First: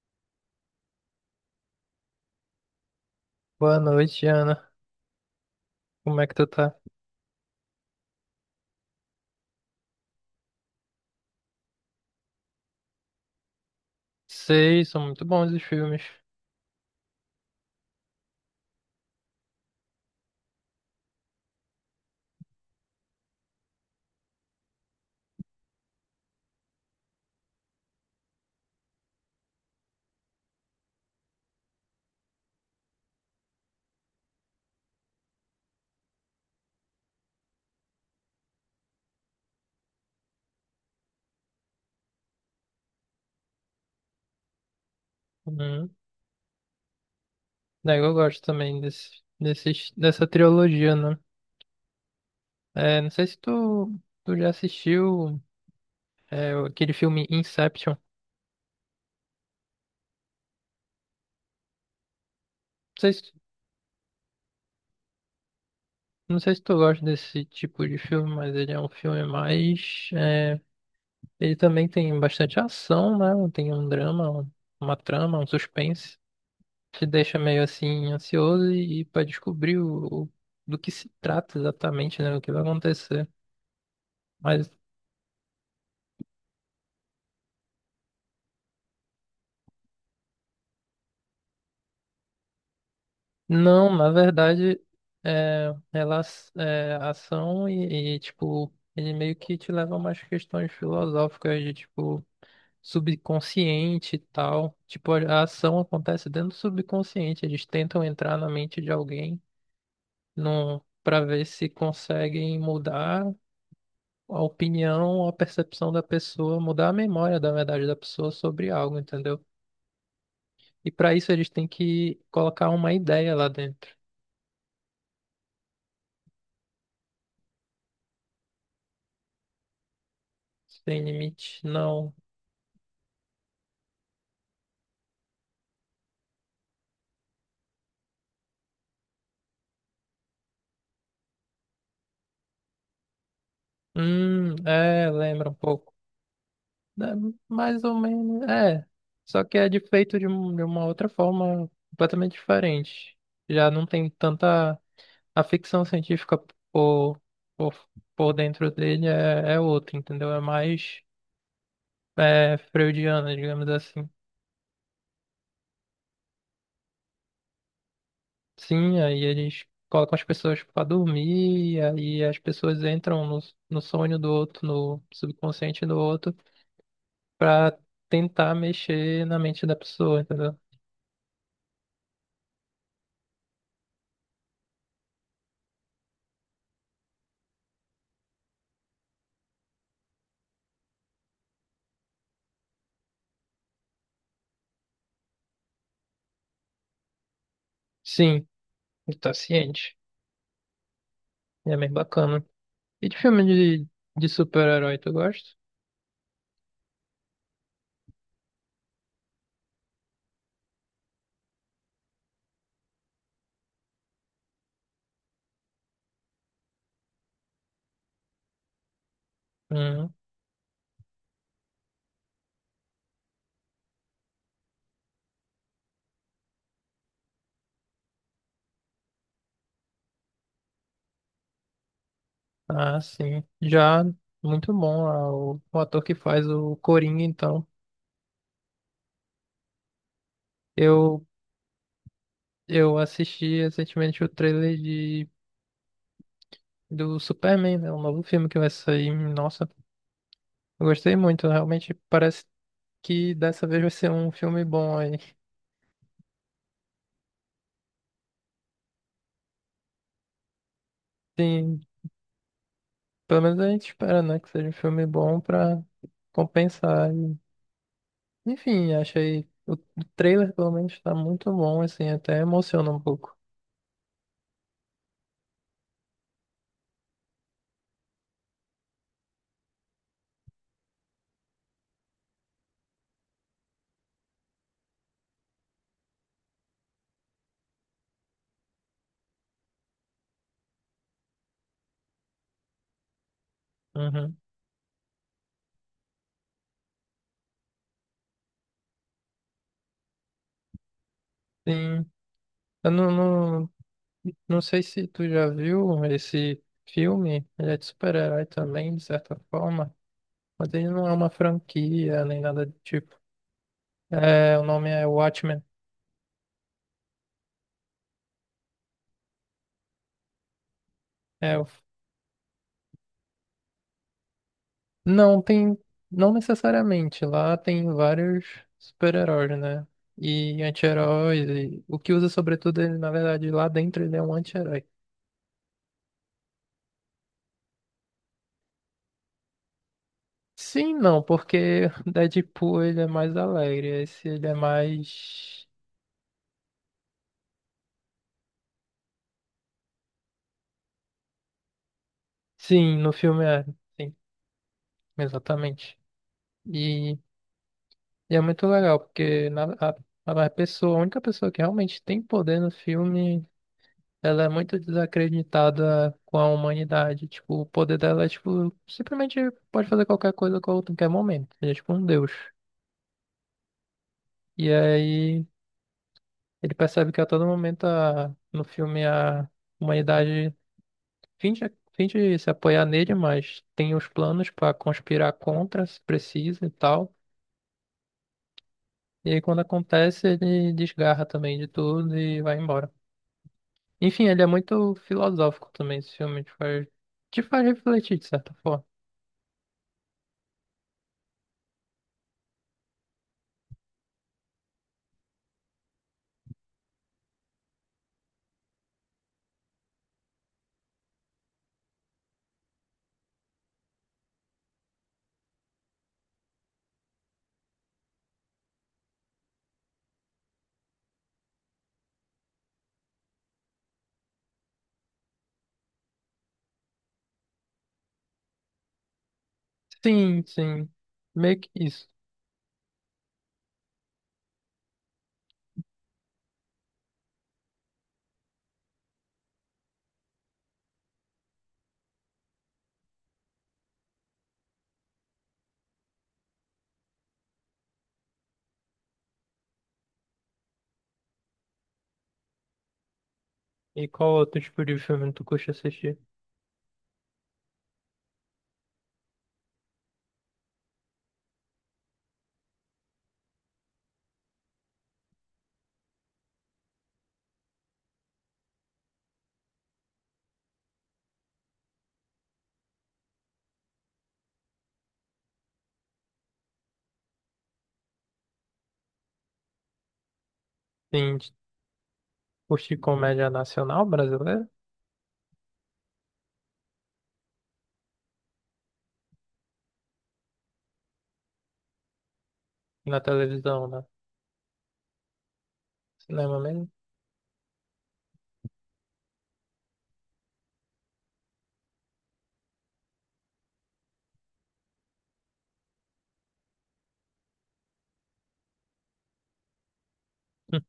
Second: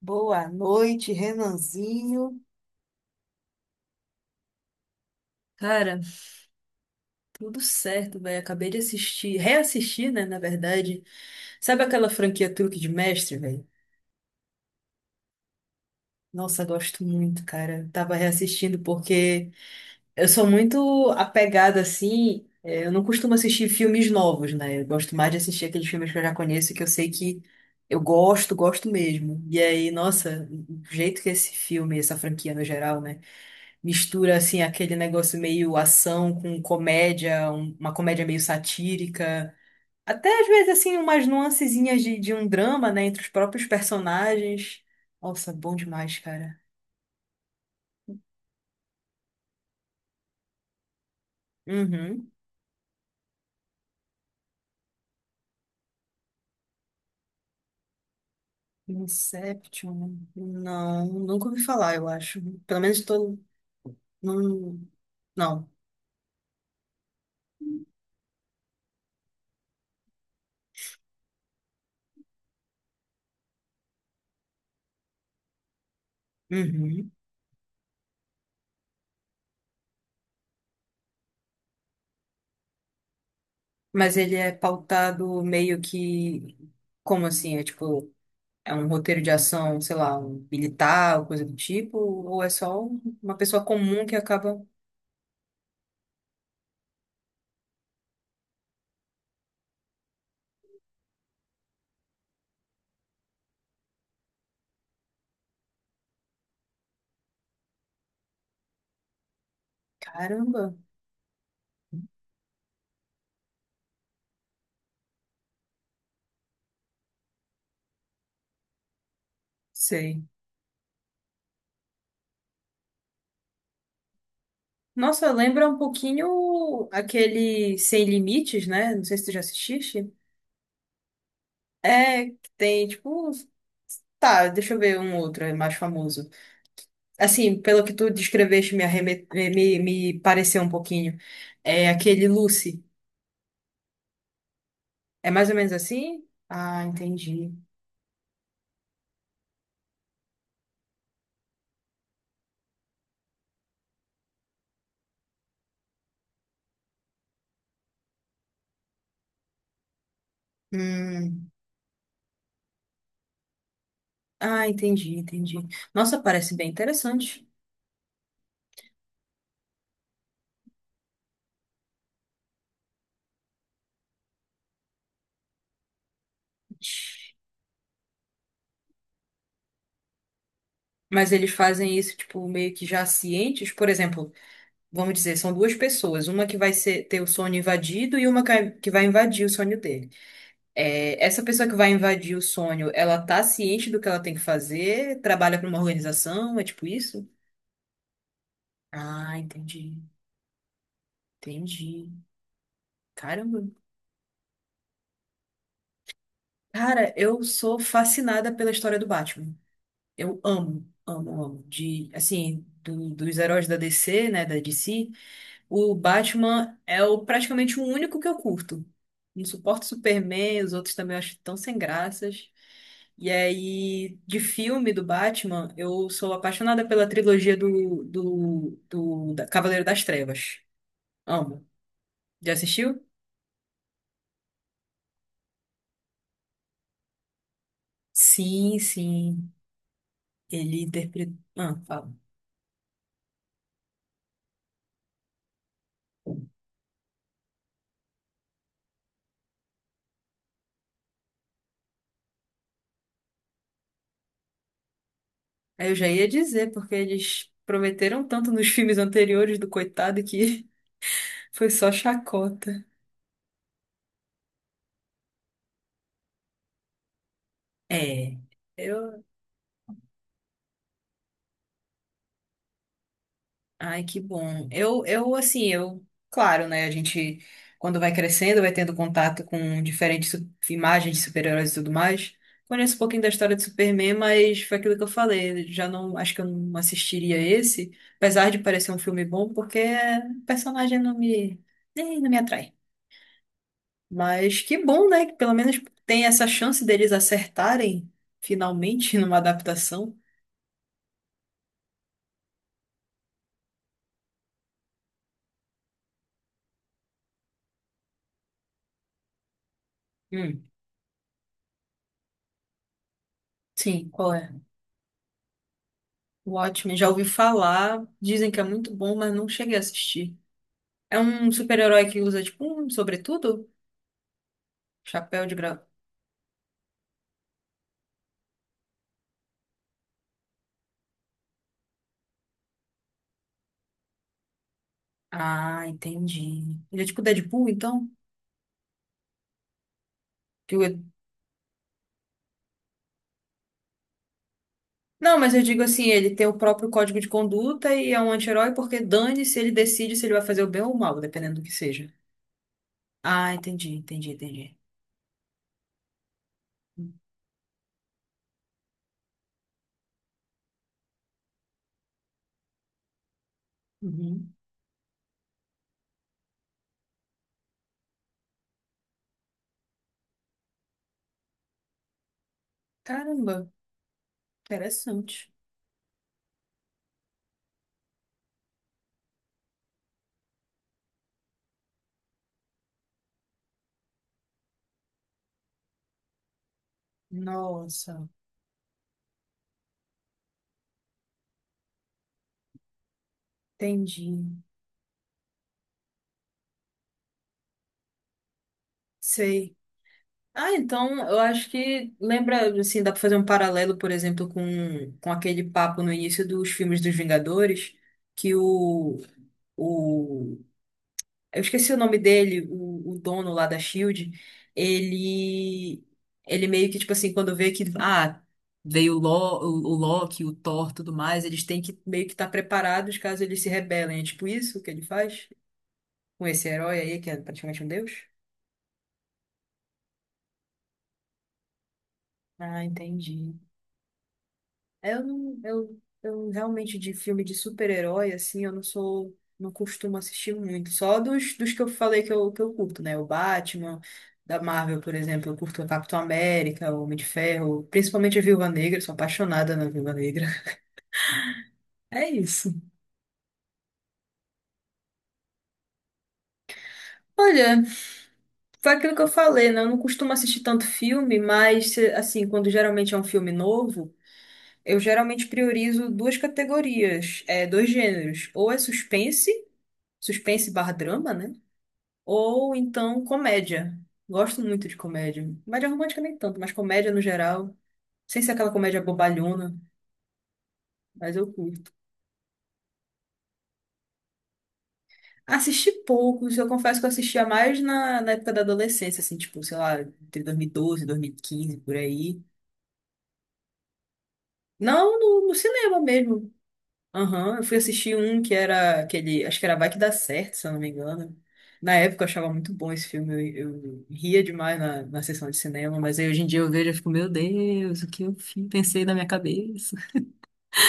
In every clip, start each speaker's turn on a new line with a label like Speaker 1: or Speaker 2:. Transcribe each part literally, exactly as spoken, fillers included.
Speaker 1: Boa noite, Renanzinho.
Speaker 2: Boa noite, Ana.
Speaker 1: Cara,
Speaker 2: Como é que tu tá?
Speaker 1: tudo certo, velho. Acabei de assistir, reassistir, né, na verdade. Sabe aquela franquia Truque de Mestre, velho?
Speaker 2: Sei, são muito bons os filmes.
Speaker 1: Nossa, gosto muito, cara. Tava reassistindo porque eu sou muito apegada, assim. é, Eu não costumo assistir filmes novos, né? Eu gosto mais de assistir aqueles filmes que eu já conheço, que eu sei que eu gosto, gosto mesmo. E aí, nossa, o jeito que esse filme, essa franquia no geral, né, mistura assim aquele negócio meio ação com comédia, um- uma comédia meio satírica, até às vezes assim umas nuancezinhas de, de um drama, né, entre os próprios personagens. Nossa, bom
Speaker 2: Uhum.
Speaker 1: demais, cara.
Speaker 2: Daí eu gosto também desse, desses, dessa trilogia, né?
Speaker 1: Uhum.
Speaker 2: É, não sei se tu, Tu já assistiu é, aquele filme Inception. Não
Speaker 1: Inception? Né? Não, nunca ouvi falar, eu acho. Pelo menos
Speaker 2: sei se,
Speaker 1: tô não, não.
Speaker 2: não sei se tu gosta desse tipo de filme, mas ele é um filme mais... é, Ele também tem bastante ação, né? Tem um drama, um- uma trama, um suspense. Te
Speaker 1: Uhum.
Speaker 2: deixa meio assim ansioso e, e para descobrir o, o- do que se trata exatamente, né? O que vai acontecer.
Speaker 1: Mas ele é
Speaker 2: Mas
Speaker 1: pautado meio que como assim? É tipo, é um roteiro de ação, sei lá, um militar, ou coisa do tipo, ou é só uma pessoa
Speaker 2: não,
Speaker 1: comum
Speaker 2: na
Speaker 1: que acaba.
Speaker 2: verdade, é, elas, é, ação e, e, tipo, ele meio que te leva a umas questões filosóficas de, tipo, subconsciente e tal. Tipo, a a ação acontece dentro do subconsciente. Eles tentam entrar na mente de alguém
Speaker 1: Caramba,
Speaker 2: num, para ver se conseguem mudar a opinião, a percepção da pessoa, mudar a memória, da verdade, da pessoa sobre algo, entendeu?
Speaker 1: sei.
Speaker 2: E para isso eles têm que colocar uma ideia lá dentro.
Speaker 1: Nossa, lembra um pouquinho aquele Sem Limites, né? Não sei se tu já assististe.
Speaker 2: Sem limite, não.
Speaker 1: É, que tem, tipo, tá, deixa eu ver um outro, é mais famoso. Assim, pelo que tu descreveste, me, arreme... me, me pareceu um pouquinho. É aquele Lucy.
Speaker 2: Hum, é,
Speaker 1: É mais
Speaker 2: lembra um
Speaker 1: ou menos
Speaker 2: pouco.
Speaker 1: assim? Ah,
Speaker 2: É,
Speaker 1: entendi.
Speaker 2: mais ou menos, é. Só que é de feito de, um- de uma outra forma completamente diferente. Já não tem tanta. A ficção científica por, por, por dentro dele é, é outra, entendeu? É mais
Speaker 1: Hum.
Speaker 2: é, freudiana, digamos assim.
Speaker 1: Ah, entendi, entendi. Nossa, parece bem interessante.
Speaker 2: Sim, aí eles colocam as pessoas pra dormir, e aí as pessoas entram no, no sonho do outro, no subconsciente do outro, pra tentar mexer na mente da pessoa, entendeu?
Speaker 1: Mas eles fazem isso, tipo, meio que já cientes. Por exemplo, vamos dizer, são duas pessoas. Uma que vai ser- ter o sonho invadido e uma que que vai invadir o sonho dele. É, essa pessoa que vai invadir o sonho, ela tá ciente do que ela tem que fazer? Trabalha para uma organização? É tipo isso?
Speaker 2: Sim, ele tá
Speaker 1: Ah,
Speaker 2: ciente.
Speaker 1: entendi.
Speaker 2: Ele é bem
Speaker 1: Entendi.
Speaker 2: bacana. E de filme
Speaker 1: Caramba.
Speaker 2: de, de super-herói, tu gosta?
Speaker 1: Cara, eu sou fascinada pela história do Batman. Eu amo, amo, amo. De, assim, do- dos heróis da D C, né, da D C. O Batman é o, praticamente o único que eu curto. Não suporto
Speaker 2: Hum,
Speaker 1: Superman, os outros também eu acho tão sem graças. E aí, de filme do Batman, eu sou apaixonada pela trilogia do, do, do da Cavaleiro das Trevas. Amo. Já
Speaker 2: ah,
Speaker 1: assistiu?
Speaker 2: sim. Já muito bom, ah, o, o ator que faz o Coringa, então.
Speaker 1: Sim, sim. Ele
Speaker 2: Eu,
Speaker 1: interpretou. Ah, fala.
Speaker 2: eu assisti recentemente o trailer de, do Superman, né? O novo filme que vai sair. Nossa, eu gostei muito. Realmente parece que dessa vez vai ser um filme bom aí.
Speaker 1: Aí eu já ia dizer, porque eles prometeram tanto nos filmes anteriores do coitado que foi
Speaker 2: Sim,
Speaker 1: só chacota.
Speaker 2: pelo menos a gente espera, né? Que seja um filme bom pra compensar.
Speaker 1: É.
Speaker 2: Enfim,
Speaker 1: Eu
Speaker 2: achei. O o trailer, pelo menos, tá muito bom, assim, até emociona um pouco.
Speaker 1: ai, que bom. Eu, eu, assim, eu, claro, né? A gente, quando vai crescendo, vai tendo contato com diferentes su- imagens de super-heróis e tudo mais. Conheço um pouquinho da história de Superman, mas foi aquilo que eu falei. Já não, acho que eu não assistiria esse, apesar de parecer um filme bom, porque o personagem não me, nem, não me atrai.
Speaker 2: Uhum.
Speaker 1: Mas que bom, né? Que pelo menos tem essa chance deles acertarem finalmente numa adaptação.
Speaker 2: Sim. Eu não, não, Não sei se tu já viu esse filme. Ele é de super-herói também, de certa forma.
Speaker 1: Hum,
Speaker 2: Mas ele não é uma franquia, nem nada do tipo.
Speaker 1: sim, qual é?
Speaker 2: É, o nome é Watchmen.
Speaker 1: O Watchmen, já ouvi falar, dizem que é muito bom, mas não cheguei a assistir. É um
Speaker 2: É, o-
Speaker 1: super-herói que usa, tipo, um sobretudo?
Speaker 2: não,
Speaker 1: Chapéu de
Speaker 2: tem.
Speaker 1: gra...
Speaker 2: Não necessariamente. Lá tem vários super-heróis, né? E anti-heróis. E... O que usa, sobretudo, ele, na verdade, lá dentro ele é um anti-herói.
Speaker 1: Ah, entendi. Ele é tipo Deadpool, então? Que o-
Speaker 2: Sim, não, porque Deadpool ele é mais alegre, esse ele é
Speaker 1: não, mas eu
Speaker 2: mais.
Speaker 1: digo assim, ele tem o próprio código de conduta e é um anti-herói porque dane-se, ele decide se ele vai fazer o bem ou o mal, dependendo do que seja.
Speaker 2: Sim, no filme
Speaker 1: Ah,
Speaker 2: é,
Speaker 1: entendi,
Speaker 2: sim,
Speaker 1: entendi, entendi.
Speaker 2: exatamente. E, e é muito legal, porque na, a, a pessoa, a única pessoa que realmente tem poder no filme, ela é
Speaker 1: Uhum.
Speaker 2: muito desacreditada com a humanidade. Tipo, o poder dela é tipo, simplesmente pode fazer qualquer coisa a qualquer momento. Ele é tipo um deus.
Speaker 1: Caramba,
Speaker 2: E aí
Speaker 1: interessante.
Speaker 2: ele percebe que a todo momento a, no filme a humanidade. Finge, Finge se apoiar nele, mas tem os planos para conspirar contra, se precisa e tal.
Speaker 1: Nossa,
Speaker 2: E aí, quando acontece, ele desgarra também de tudo e vai embora. Enfim, ele é
Speaker 1: entendi.
Speaker 2: muito filosófico também, esse filme. Te faz, te faz refletir, de certa forma.
Speaker 1: Sei. Ah, então eu acho que lembra, assim, dá pra fazer um paralelo, por exemplo, com, com aquele papo no início dos filmes dos Vingadores, que o, o eu esqueci o nome dele, o, o dono lá da Shield, ele ele meio que tipo assim, quando vê que ah, veio o, Lo, o, o Loki, o Thor, tudo mais, eles têm que meio que estar preparados caso eles se rebelem. É tipo isso que ele faz com esse herói aí que é praticamente um deus?
Speaker 2: Sim, sim. Meio que isso.
Speaker 1: Ah, entendi. É, eu não, eu, eu realmente de filme de super-herói, assim, eu não sou, não costumo assistir muito. Só dos, dos que eu falei que eu, que eu curto, né? O Batman, da Marvel, por exemplo, eu curto o Capitão América, o Homem de Ferro, principalmente a Viúva Negra, sou apaixonada na Viúva Negra. É isso.
Speaker 2: E qual outro tipo de filme tu curte assistir?
Speaker 1: Olha, foi aquilo que eu falei, né? Eu não costumo assistir tanto filme, mas, assim, quando geralmente é um filme novo, eu geralmente priorizo duas categorias, é, dois gêneros. Ou é suspense, suspense barra drama, né? Ou então comédia. Gosto muito de comédia. Comédia romântica nem tanto, mas comédia no geral. Sem ser aquela comédia bobalhona, mas
Speaker 2: Sim,
Speaker 1: eu curto.
Speaker 2: curte comédia nacional brasileira?
Speaker 1: Assisti poucos, eu confesso que eu assistia mais na, na época da adolescência, assim, tipo, sei lá, entre dois mil e doze e dois mil e quinze, por aí.
Speaker 2: Na televisão, né?
Speaker 1: Não no, no cinema mesmo.
Speaker 2: Cinema mesmo?
Speaker 1: Aham, eu fui assistir um que era aquele. Acho que era Vai Que Dá Certo, se eu não me engano. Na época eu achava muito bom esse filme, eu, eu ria demais na, na sessão de cinema, mas aí hoje em dia eu vejo e fico, meu Deus, o que eu fi- pensei na minha cabeça?
Speaker 2: Hum.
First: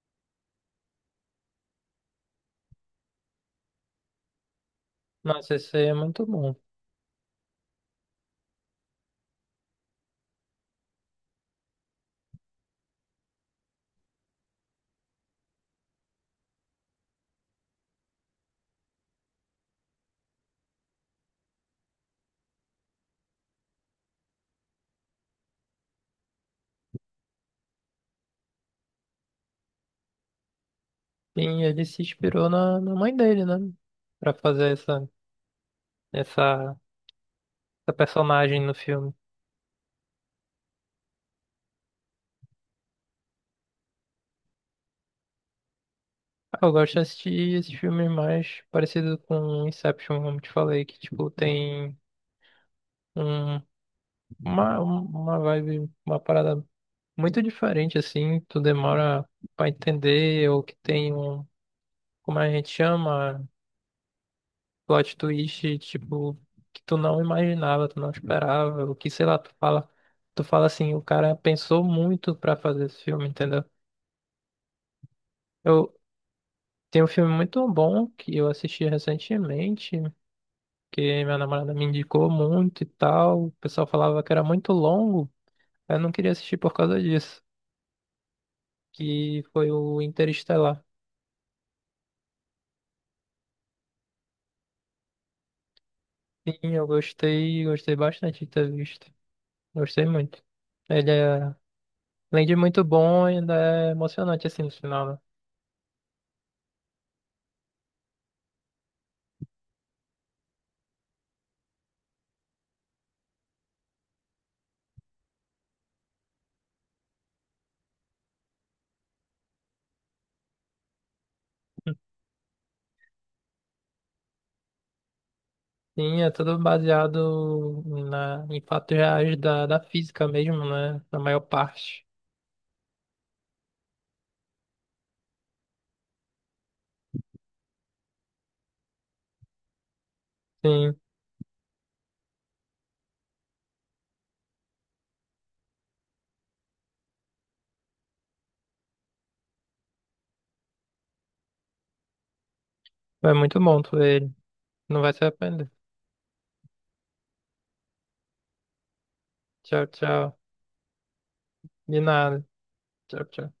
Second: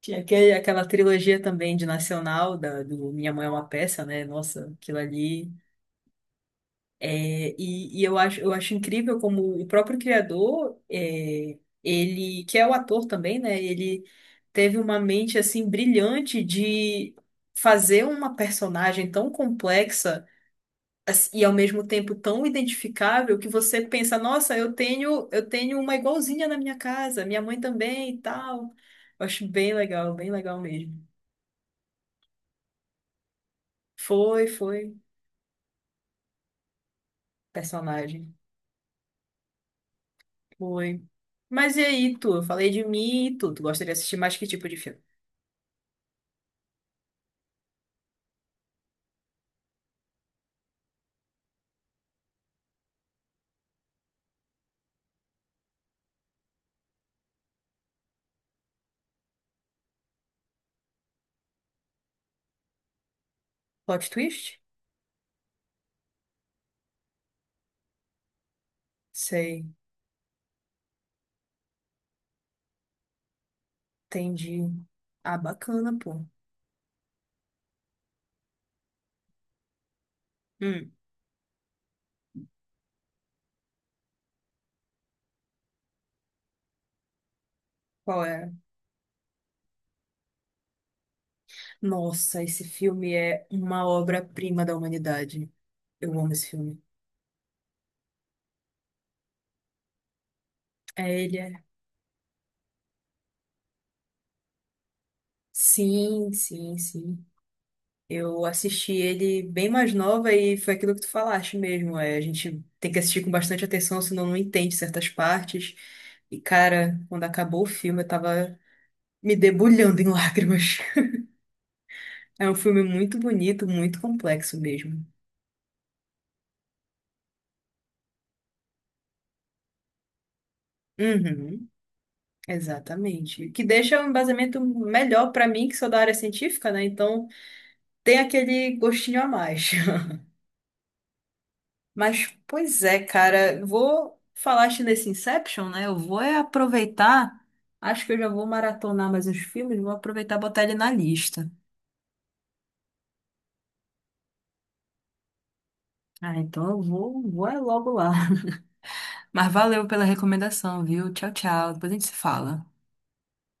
Speaker 1: Tinha aquele, aquela trilogia também de Nacional, da, do Minha Mãe é uma Peça, né? Nossa, aquilo ali.
Speaker 2: Nossa, esse aí é muito bom.
Speaker 1: É, e, e eu acho, eu acho incrível como o próprio criador, é, ele, que é o ator também, né? Ele teve uma mente assim brilhante de fazer uma personagem tão complexa ass- e ao mesmo tempo tão identificável que você pensa, nossa, eu tenho, eu tenho uma igualzinha na minha casa, minha mãe também e tal. Eu acho bem legal, bem legal mesmo.
Speaker 2: Sim, ele se inspirou na, na mãe dele, né? Pra
Speaker 1: Foi,
Speaker 2: fazer
Speaker 1: foi
Speaker 2: essa, essa, essa
Speaker 1: personagem.
Speaker 2: personagem no filme.
Speaker 1: Foi. Mas e aí, tu? Eu falei de mim e tu. Tu gostaria de assistir mais que tipo de filme?
Speaker 2: Ah, eu gosto de assistir esses filmes mais parecidos com Inception, como te falei, que tipo tem um, uma, uma vibe, uma parada muito diferente, assim, tu demora pra entender, ou que tem um, como a gente chama?
Speaker 1: Plot twist?
Speaker 2: Plot twist, tipo, que tu não imaginava, tu não esperava, o que, sei lá, tu
Speaker 1: Sei.
Speaker 2: fala, tu fala assim, o cara pensou muito pra fazer esse filme, entendeu?
Speaker 1: Entendi. Ah,
Speaker 2: Eu
Speaker 1: bacana, pô.
Speaker 2: Tem um filme muito bom que eu assisti recentemente,
Speaker 1: Hum,
Speaker 2: que minha namorada me indicou muito e tal, o pessoal falava que era muito longo, eu não queria assistir por causa disso,
Speaker 1: qual é?
Speaker 2: que foi o Interestelar.
Speaker 1: Nossa, esse filme é uma obra-prima da humanidade. Eu amo esse
Speaker 2: Sim,
Speaker 1: filme.
Speaker 2: eu gostei, gostei bastante de ter visto. Gostei muito. Ele
Speaker 1: É ele,
Speaker 2: é,
Speaker 1: é.
Speaker 2: além de muito bom, ainda é emocionante assim no final, né?
Speaker 1: Sim, sim, sim. Eu assisti ele bem mais nova e foi aquilo que tu falaste mesmo. É, a gente tem que assistir com bastante atenção, senão não entende certas partes. E, cara, quando acabou o filme, eu tava me debulhando em lágrimas. É um filme muito bonito, muito complexo mesmo.
Speaker 2: Sim, é tudo baseado na, em fatos reais da, da física mesmo, né? Na maior
Speaker 1: Uhum,
Speaker 2: parte.
Speaker 1: exatamente. Que deixa um embasamento melhor para mim, que sou da área científica, né? Então tem aquele gostinho a mais.
Speaker 2: Sim,
Speaker 1: Mas, pois é, cara, vou falaste nesse Inception, né? Eu vou é aproveitar. Acho que eu já vou maratonar mais os filmes, vou aproveitar e botar ele na lista.
Speaker 2: é muito bom tu ver ele. Não vai se arrepender.
Speaker 1: Ah, então eu vou, vou é logo lá. Mas
Speaker 2: Tchau,
Speaker 1: valeu pela
Speaker 2: tchau.
Speaker 1: recomendação, viu? Tchau, tchau. Depois a
Speaker 2: De
Speaker 1: gente se
Speaker 2: nada.
Speaker 1: fala.
Speaker 2: Tchau, tchau.